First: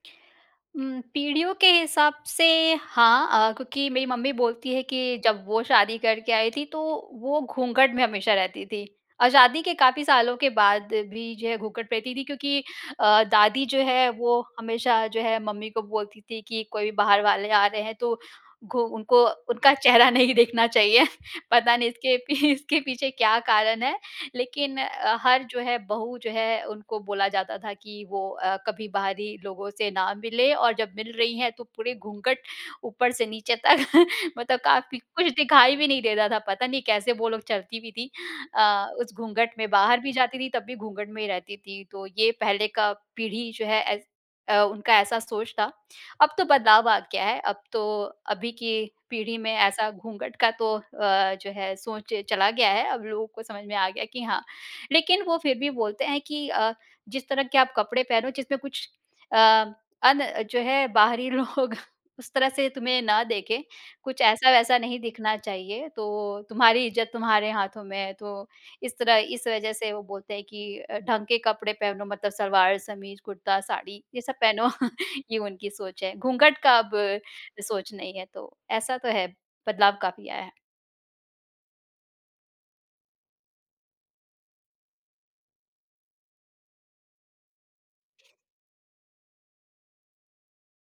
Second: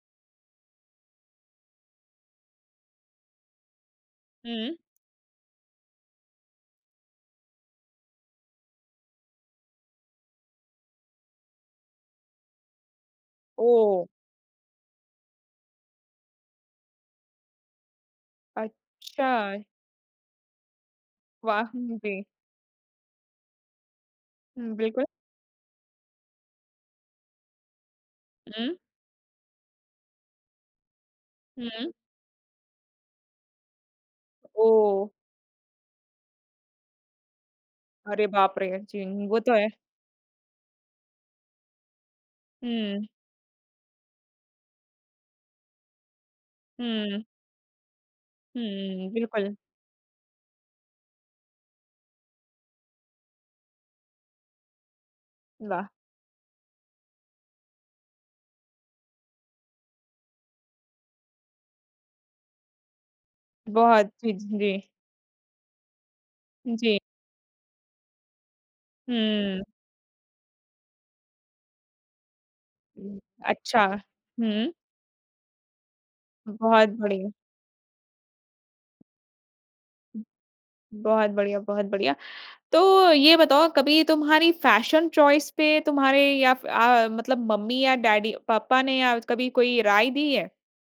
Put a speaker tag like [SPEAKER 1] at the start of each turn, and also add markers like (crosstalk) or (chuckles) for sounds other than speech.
[SPEAKER 1] हुँ, पीढ़ियों के हिसाब से, हाँ अ, क्योंकि मेरी मम्मी बोलती
[SPEAKER 2] हुँ।
[SPEAKER 1] है कि जब वो शादी करके आई थी, तो वो घूँघट में हमेशा रहती थी। और शादी के काफ़ी सालों के बाद भी जो है घूँघट पहनती थी क्योंकि अ, दादी जो
[SPEAKER 2] ओह!
[SPEAKER 1] है वो हमेशा जो है मम्मी को बोलती थी कि कोई भी बाहर वाले आ रहे हैं तो, घु उनको
[SPEAKER 2] अच्छा।
[SPEAKER 1] उनका चेहरा नहीं देखना चाहिए।
[SPEAKER 2] वाह!
[SPEAKER 1] पता नहीं इसके
[SPEAKER 2] जी।
[SPEAKER 1] पी इसके पीछे क्या कारण है।
[SPEAKER 2] हुँ,
[SPEAKER 1] लेकिन
[SPEAKER 2] बिल्कुल।
[SPEAKER 1] अ, हर जो है, बहू जो है, उनको बोला जाता था कि वो अ,
[SPEAKER 2] हुँ।
[SPEAKER 1] कभी बाहरी लोगों से ना मिले और जब मिल रही हैं तो
[SPEAKER 2] हुँ।
[SPEAKER 1] पूरे घूँघट ऊपर से नीचे तक मतलब काफ़ी
[SPEAKER 2] ओह!
[SPEAKER 1] कुछ दिखाई भी नहीं देता था, पता नहीं कैसे वो लोग चलती भी थीं।
[SPEAKER 2] अरे बाप रे!
[SPEAKER 1] अ, उस
[SPEAKER 2] जी, वो
[SPEAKER 1] घूँघट
[SPEAKER 2] तो है।
[SPEAKER 1] में बाहर भी जाती थी तब भी घूँघट में ही रहती थी तो ये पहले का
[SPEAKER 2] हुँ।
[SPEAKER 1] पीढ़ी जो है ऐस अ, उनका ऐसा सोच था। अब तो बदलाव आ गया
[SPEAKER 2] हुँ।
[SPEAKER 1] है। अब तो, अभी की
[SPEAKER 2] हुँ,
[SPEAKER 1] पीढ़ी में
[SPEAKER 2] बिल्कुल।
[SPEAKER 1] ऐसा घूँघट का तो अ, जो है सोच चला गया है। अब लोगों को समझ में आ गया कि हाँ। लेकिन वो फिर भी
[SPEAKER 2] वाह!
[SPEAKER 1] बोलते हैं कि अ, "जिस तरह के आप कपड़े पहनो जिसमें कुछ अ, अन जो है बाहरी लोग उस तरह से तुम्हें ना देखें।
[SPEAKER 2] बहुत,
[SPEAKER 1] कुछ
[SPEAKER 2] जी, जी,
[SPEAKER 1] ऐसा-वैसा
[SPEAKER 2] जी।
[SPEAKER 1] नहीं दिखना चाहिए, तो तुम्हारी
[SPEAKER 2] जी।
[SPEAKER 1] इज़्ज़त तुम्हारे हाथों में है।" तो इस तरह, इस
[SPEAKER 2] हुँ।
[SPEAKER 1] वजह से वो बोलते हैं कि अ, "ढंग के कपड़े पहनो मतलब सलवार-समीज़, कुर्ता,
[SPEAKER 2] अच्छा,
[SPEAKER 1] साड़ी, ये सब पहनो।"
[SPEAKER 2] हुँ।
[SPEAKER 1] (chuckles) ये उनकी सोच है। घूँघट का
[SPEAKER 2] बहुत
[SPEAKER 1] अब,
[SPEAKER 2] बढ़िया।
[SPEAKER 1] सोच नहीं है तो, ऐसा तो है, बदलाव काफ़ी आया है।
[SPEAKER 2] बहुत बढ़िया, बहुत बढ़िया। तो, ये बताओ कभी तुम्हारी फ़ैशन चॉइस पे तुम्हारे या फ़ अ, मतलब मम्मी या डैडी पापा ने या कभी कोई राय दी है?